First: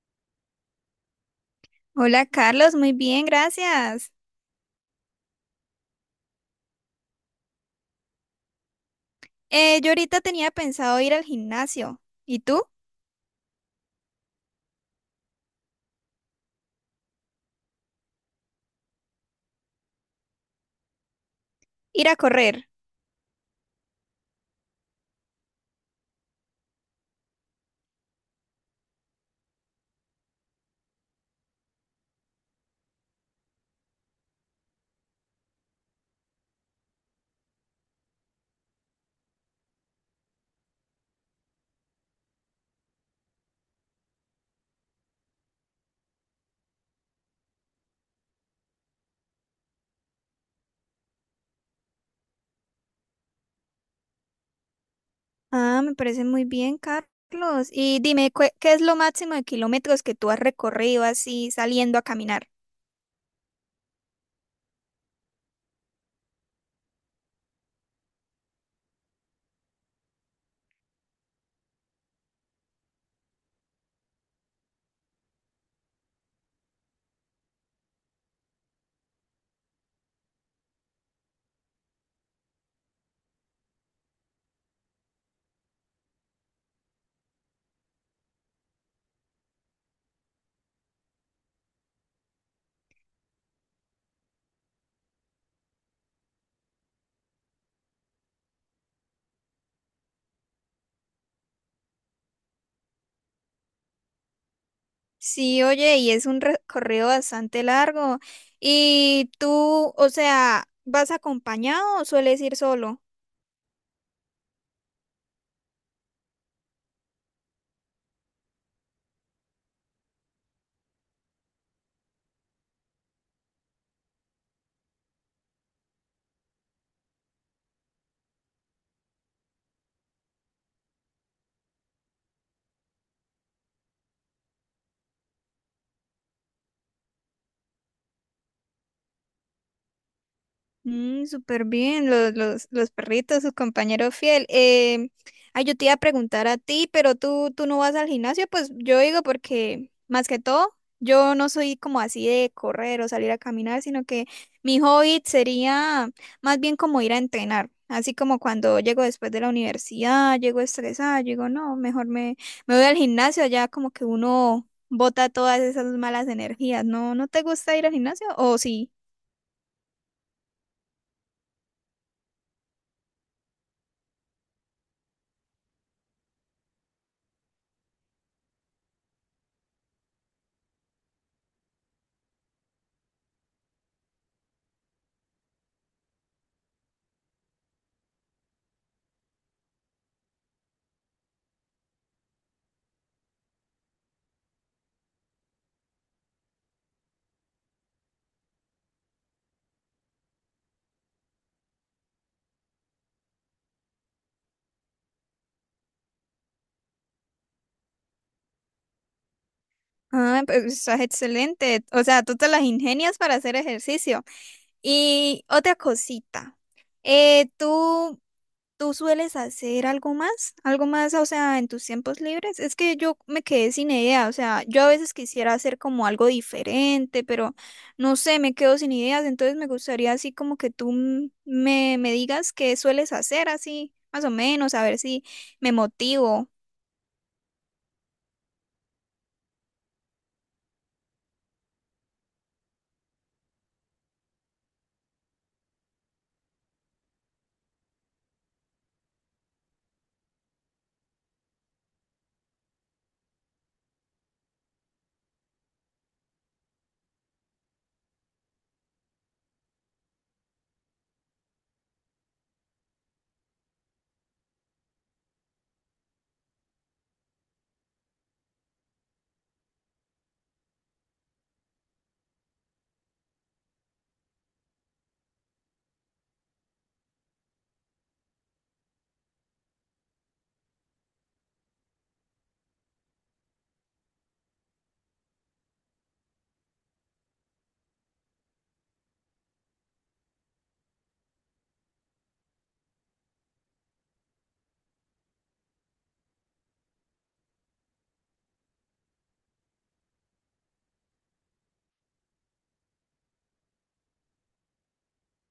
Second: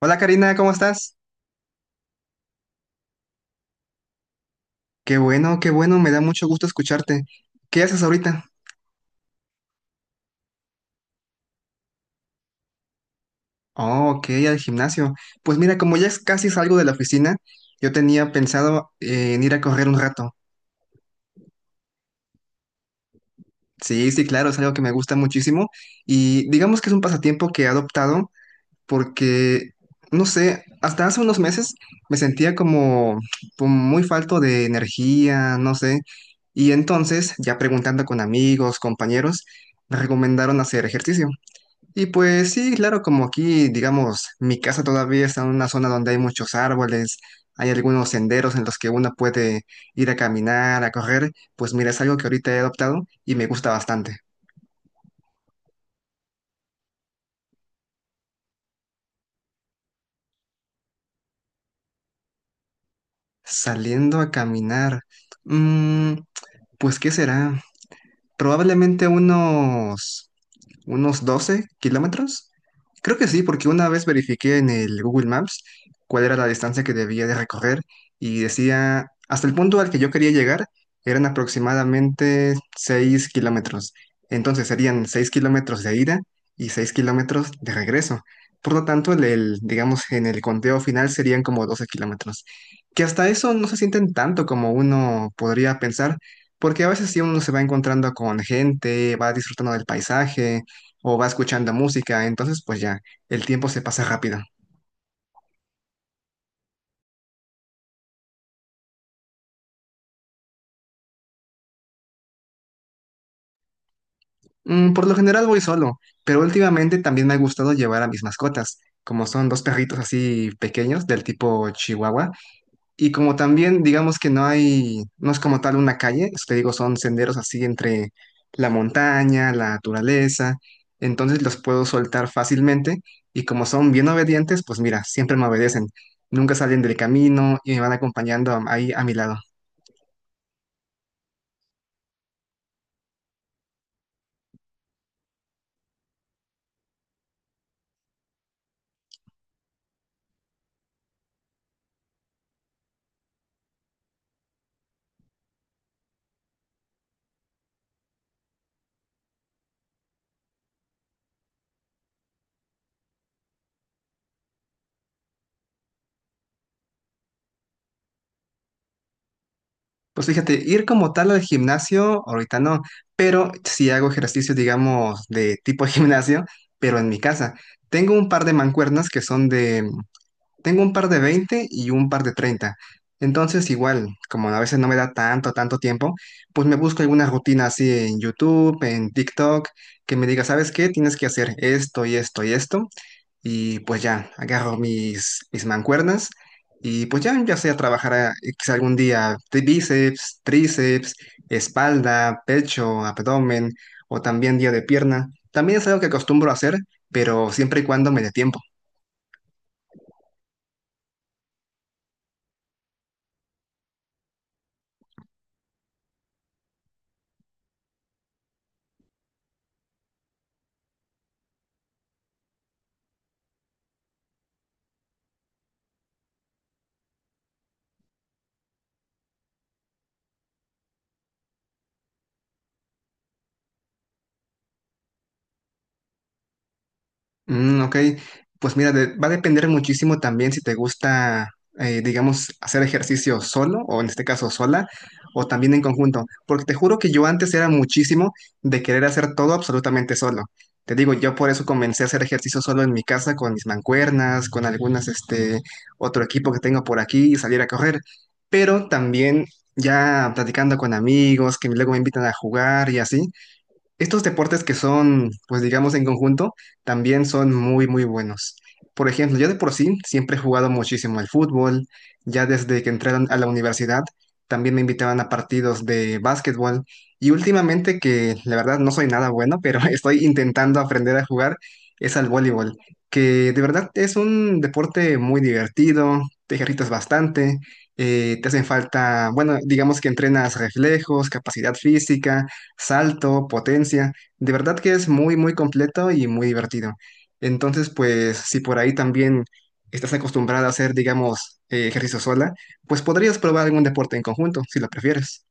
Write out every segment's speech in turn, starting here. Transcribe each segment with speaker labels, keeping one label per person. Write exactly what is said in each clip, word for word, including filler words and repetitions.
Speaker 1: Hola Karina, ¿cómo estás?
Speaker 2: Hola Carlos, muy bien, gracias.
Speaker 1: Qué bueno, qué bueno, me da mucho gusto escucharte. ¿Qué haces ahorita?
Speaker 2: Eh, yo ahorita tenía pensado ir al gimnasio. ¿Y tú?
Speaker 1: Oh, ok, al gimnasio. Pues mira, como ya es casi salgo de la oficina, yo tenía pensado eh, en ir a correr un rato.
Speaker 2: Ir a correr.
Speaker 1: Sí, sí, claro, es algo que me gusta muchísimo y digamos que es un pasatiempo que he adoptado porque, no sé, hasta hace unos meses me sentía como, como muy falto de energía, no sé, y entonces, ya preguntando con amigos, compañeros, me recomendaron hacer ejercicio. Y pues sí, claro, como aquí, digamos, mi casa todavía está en una zona donde hay muchos árboles, hay algunos senderos en los que uno puede ir a caminar, a correr, pues mira, es algo que ahorita he adoptado y me gusta bastante.
Speaker 2: Ah, me parece muy bien, Carlos. Y dime, ¿cu- ¿qué es lo máximo de kilómetros que tú has recorrido así saliendo a caminar?
Speaker 1: Saliendo a caminar, mm, pues ¿qué será? Probablemente unos unos doce kilómetros. Creo que sí, porque una vez verifiqué en el Google Maps cuál era la distancia que debía de recorrer y decía, hasta el punto al que yo quería llegar eran aproximadamente seis kilómetros. Entonces serían seis kilómetros de ida y seis kilómetros de regreso. Por lo tanto, el, el, digamos, en el conteo final serían como doce kilómetros, que hasta eso no se sienten tanto como uno podría pensar, porque a veces sí uno se va encontrando con gente, va disfrutando del paisaje, o va escuchando música, entonces pues ya, el tiempo se pasa rápido.
Speaker 2: Sí, oye, y es un recorrido bastante largo. ¿Y tú, o sea, vas acompañado o sueles ir solo?
Speaker 1: Mm, por lo general voy solo, pero últimamente también me ha gustado llevar a mis mascotas, como son dos perritos así pequeños del tipo Chihuahua, y como también digamos que no hay, no es como tal una calle, pues, te digo, son senderos así entre la montaña, la naturaleza, entonces los puedo soltar fácilmente y como son bien obedientes, pues mira, siempre me obedecen, nunca salen del camino y me van acompañando ahí a mi lado.
Speaker 2: Mm, súper bien, los, los, los perritos, su compañero fiel. Eh, ay, yo te iba a preguntar a ti, pero tú, tú no vas al gimnasio, pues yo digo porque más que todo, yo no soy como así de correr o salir a caminar, sino que mi hobby sería más bien como ir a entrenar, así como cuando llego después de la universidad, llego estresada, yo digo, no, mejor me, me voy al gimnasio, ya como que uno bota todas esas malas energías. ¿No, no te gusta ir al gimnasio o sí?
Speaker 1: Pues fíjate, ir como tal al gimnasio, ahorita no, pero sí hago ejercicio, digamos, de tipo gimnasio, pero en mi casa. Tengo un par de mancuernas que son de, tengo un par de veinte y un par de treinta. Entonces, igual, como a veces no me da tanto, tanto tiempo, pues me busco alguna rutina así en YouTube, en TikTok, que me diga, ¿sabes qué? Tienes que hacer esto y esto y esto. Y pues ya, agarro mis, mis mancuernas y pues ya, ya sea trabajar a- quizá algún día de bíceps, tríceps, espalda, pecho, abdomen o también día de pierna. También es algo que acostumbro a hacer, pero siempre y cuando me dé tiempo.
Speaker 2: Ah, pues estás excelente. O sea, tú te las ingenias para hacer ejercicio. Y otra cosita, eh, ¿tú, ¿tú sueles hacer algo más? ¿Algo más, o sea, en tus tiempos libres? Es que yo me quedé sin idea, o sea, yo a veces quisiera hacer como algo diferente, pero no sé, me quedo sin ideas, entonces me gustaría así como que tú m- me, me digas qué sueles hacer así, más o menos, a ver si me motivo.
Speaker 1: Mm, ok, pues mira, de- va a depender muchísimo también si te gusta, eh, digamos, hacer ejercicio solo o en este caso sola o también en conjunto, porque te juro que yo antes era muchísimo de querer hacer todo absolutamente solo. Te digo, yo por eso comencé a hacer ejercicio solo en mi casa con mis mancuernas, con algunas, este, otro equipo que tengo por aquí y salir a correr, pero también ya platicando con amigos que luego me invitan a jugar y así. Estos deportes que son, pues digamos, en conjunto, también son muy, muy buenos. Por ejemplo, yo de por sí siempre he jugado muchísimo al fútbol. Ya desde que entré a la universidad, también me invitaban a partidos de básquetbol. Y últimamente, que la verdad no soy nada bueno, pero estoy intentando aprender a jugar, es al voleibol, que de verdad es un deporte muy divertido, te ejercitas bastante, eh, te hacen falta, bueno, digamos que entrenas reflejos, capacidad física salto, potencia. De verdad que es muy, muy completo y muy divertido. Entonces, pues si por ahí también estás acostumbrada a hacer, digamos, eh, ejercicio sola, pues podrías probar algún deporte en conjunto, si lo prefieres.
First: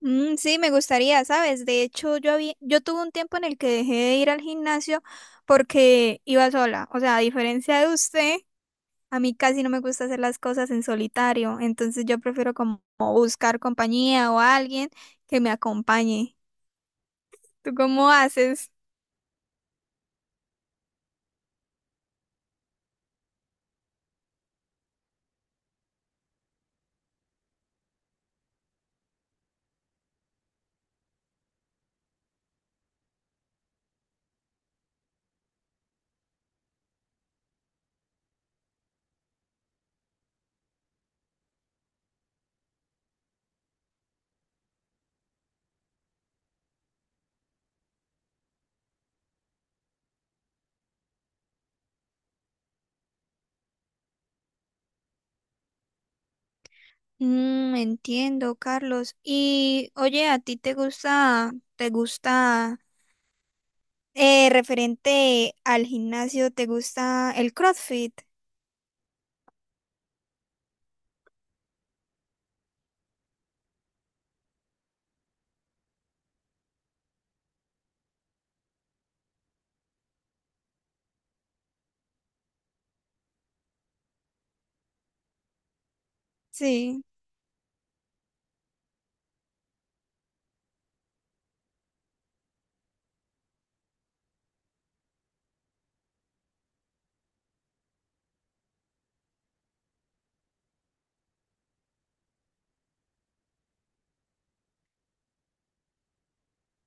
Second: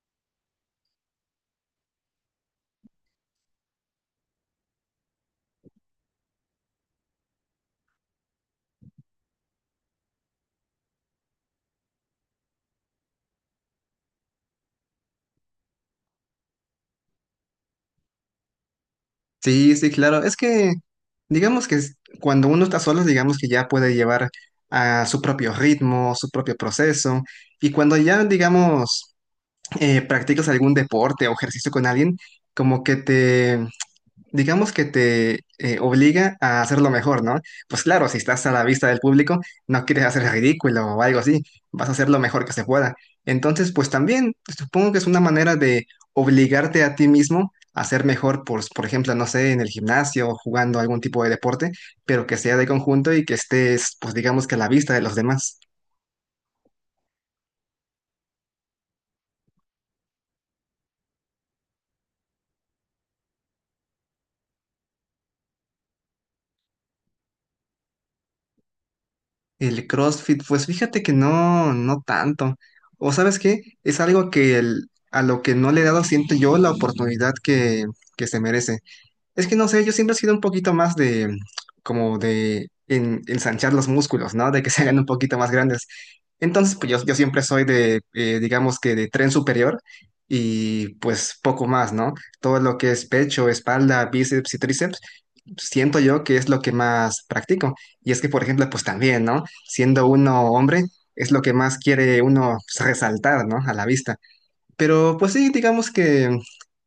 Speaker 2: Mm, sí, me gustaría, ¿sabes? De hecho, yo había, yo tuve un tiempo en el que dejé de ir al gimnasio porque iba sola. O sea, a diferencia de usted, a mí casi no me gusta hacer las cosas en solitario. Entonces yo prefiero como buscar compañía o alguien que me acompañe. ¿Tú cómo haces?
Speaker 1: Sí, sí, claro. Es que, digamos que es- cuando uno está solo, digamos que ya puede llevar a su propio ritmo, su propio proceso. Y cuando ya, digamos, eh, practicas algún deporte o ejercicio con alguien, como que te digamos que te eh, obliga a hacerlo mejor, ¿no? Pues claro, si estás a la vista del público, no quieres hacer ridículo o algo así, vas a hacer lo mejor que se pueda. Entonces, pues también supongo que es una manera de obligarte a ti mismo a ser mejor, por, por ejemplo, no sé, en el gimnasio o jugando algún tipo de deporte, pero que sea de conjunto y que estés, pues digamos que a la vista de los demás.
Speaker 2: Mm, entiendo, Carlos. Y oye, ¿a ti te gusta, te gusta, eh, referente al gimnasio, te gusta el CrossFit?
Speaker 1: El CrossFit, pues fíjate que no, no tanto. O sabes qué, es algo que el- a lo que no le he dado, siento yo, la oportunidad que, que se merece. Es que no sé, yo siempre he sido un poquito más de, como de en- ensanchar los músculos, ¿no? De que se hagan un poquito más grandes. Entonces, pues
Speaker 2: Sí.
Speaker 1: yo, yo siempre soy de, eh, digamos que de tren superior y pues poco más, ¿no? Todo lo que es pecho, espalda, bíceps y tríceps siento yo que es lo que más practico. Y es que, por ejemplo, pues también, ¿no? Siendo uno hombre, es lo que más quiere uno pues, resaltar, ¿no? A la vista. Pero pues sí, digamos que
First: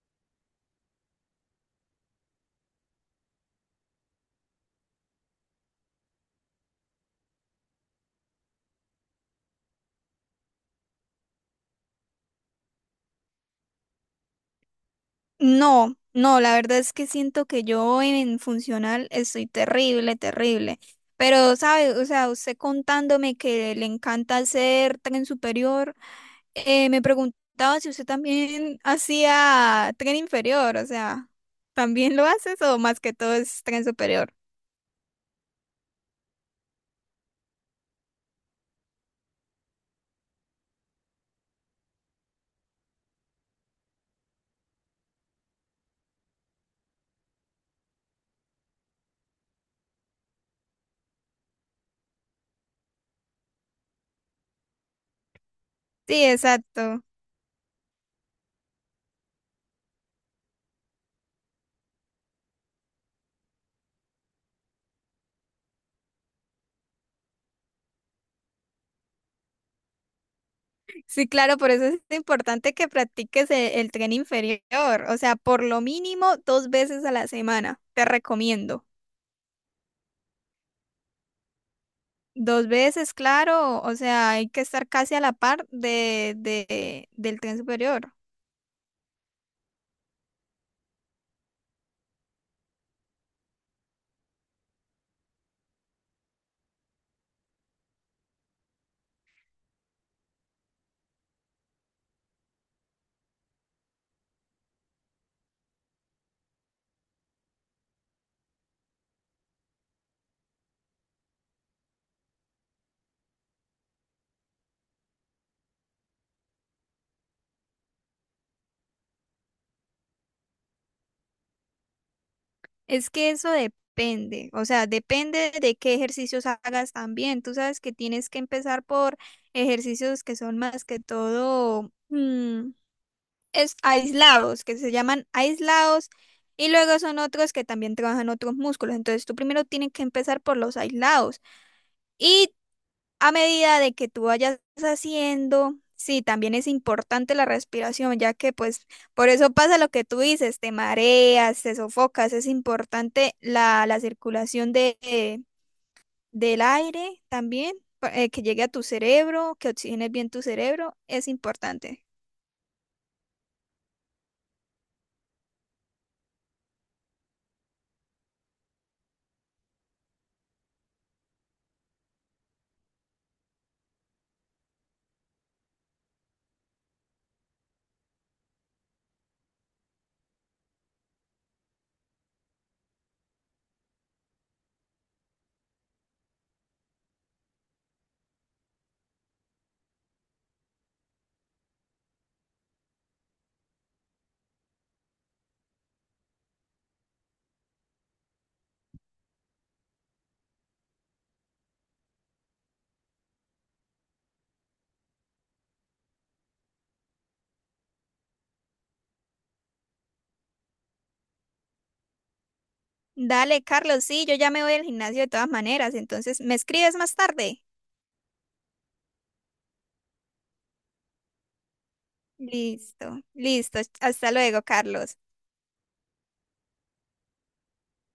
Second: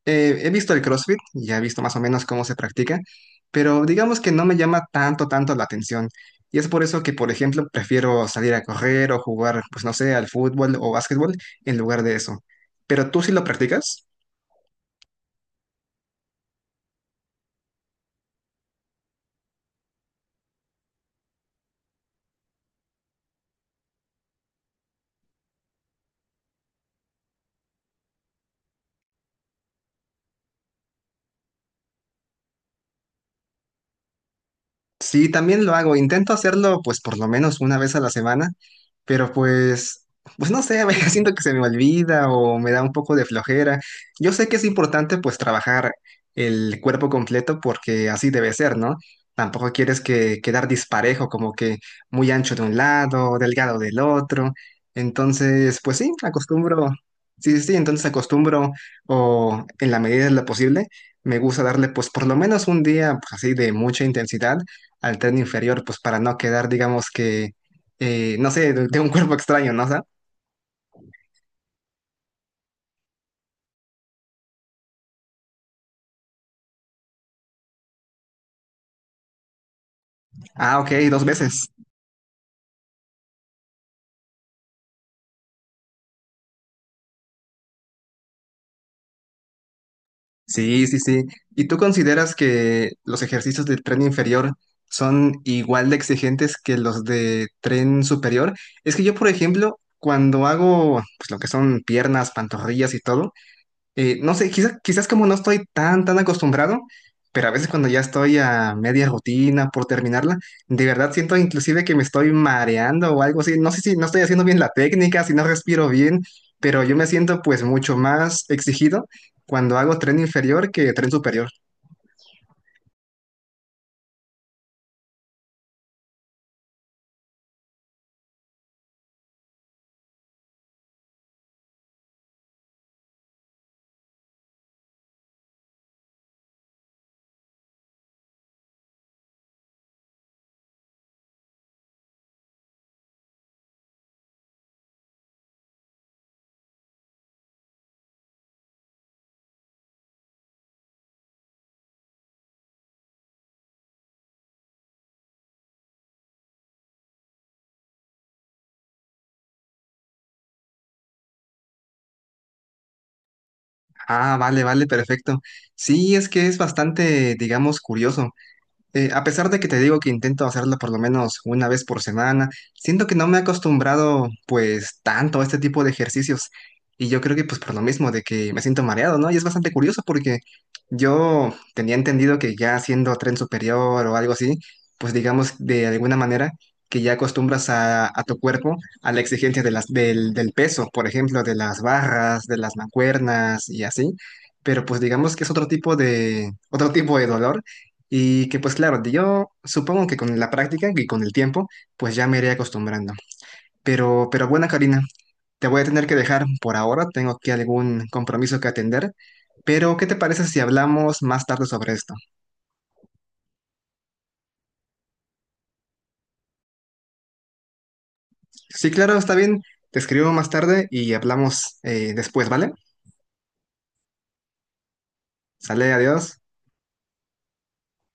Speaker 1: eh, he visto el CrossFit, ya he visto más o menos cómo se practica, pero digamos que no me llama tanto, tanto la atención. Y es por eso que, por ejemplo, prefiero salir a correr o jugar, pues no sé, al fútbol o básquetbol en lugar de eso. ¿Pero tú sí lo practicas?
Speaker 2: No, no, la verdad es que siento que yo en funcional estoy terrible, terrible. Pero, ¿sabe? O sea, usted contándome que le encanta hacer tren superior, eh, me preguntaba si usted también hacía tren inferior, o sea, ¿también lo haces o más que todo es tren superior?
Speaker 1: Sí, también lo hago. Intento hacerlo, pues, por lo menos una vez a la semana, pero pues, pues no sé, a veces siento que se me olvida o me da un poco de flojera. Yo sé que es importante, pues, trabajar el cuerpo completo porque así debe ser, ¿no? Tampoco quieres que quedar disparejo, como que muy ancho de un lado, delgado del otro. Entonces, pues sí,
Speaker 2: Sí,
Speaker 1: acostumbro.
Speaker 2: exacto.
Speaker 1: Sí, sí, sí, entonces acostumbro o en la medida de lo posible, me gusta darle pues por lo menos un día pues, así de mucha intensidad al tren inferior, pues para no quedar, digamos que, eh, no sé, de, de un cuerpo extraño, ¿no? O sea,
Speaker 2: Sí, claro, por eso es importante que practiques e- el, tren inferior, o sea, por lo mínimo dos veces a la semana, te recomiendo.
Speaker 1: ah, ok, dos veces.
Speaker 2: Dos veces, claro, o sea, hay que estar casi a la par de, de, del tren superior.
Speaker 1: Sí, sí, sí. ¿Y tú consideras que los ejercicios de tren inferior son igual de exigentes que los de tren superior? Es que yo, por ejemplo, cuando hago pues, lo que son piernas, pantorrillas y todo, Eh, no sé, quizás, quizás como no estoy tan, tan acostumbrado, pero a veces cuando ya estoy a media rutina por terminarla, de verdad siento inclusive que me estoy mareando o algo así. No sé si no estoy haciendo bien la técnica, si no respiro bien, pero yo me siento pues mucho más exigido cuando hago tren inferior que tren superior.
Speaker 2: Es que eso depende, o sea, depende de qué ejercicios hagas también. Tú sabes que tienes que empezar por ejercicios que son más que todo mm, es, aislados, que se llaman aislados, y luego son otros que también trabajan otros músculos. Entonces, tú primero tienes que empezar por los aislados. Y a medida de que tú vayas haciendo, sí, también es importante la respiración, ya que pues por eso pasa lo que tú dices, te mareas, te sofocas, es importante la, la circulación de, eh, del aire también, pa- eh, que llegue a tu cerebro, que oxigenes bien tu cerebro, es importante.
Speaker 1: Ah, vale, vale, perfecto. Sí, es que es bastante, digamos, curioso. Eh, a pesar de que te digo que intento hacerlo por lo menos una vez por semana, siento que no me he acostumbrado pues tanto a este tipo de ejercicios. Y yo creo que pues por lo mismo de que me siento mareado, ¿no? Y es bastante curioso porque yo tenía entendido que ya haciendo tren superior o algo así, pues digamos de alguna manera que ya acostumbras a, a tu cuerpo a la exigencia de las, del, del peso, por ejemplo, de las barras, de las mancuernas y así. Pero pues digamos que es otro tipo de, otro tipo de dolor y que pues claro, yo supongo que con la práctica y con el tiempo, pues ya me iré acostumbrando. Pero, pero bueno, Karina, te voy a tener que dejar por ahora, tengo aquí algún compromiso que atender, pero ¿qué te parece si hablamos más tarde sobre esto?
Speaker 2: Dale, Carlos, sí, yo ya me voy al gimnasio de todas maneras, entonces me escribes más tarde.
Speaker 1: Sí, claro, está bien, te escribo más tarde y hablamos eh, después, ¿vale?
Speaker 2: Listo, listo, hasta luego, Carlos.
Speaker 1: Sale, adiós.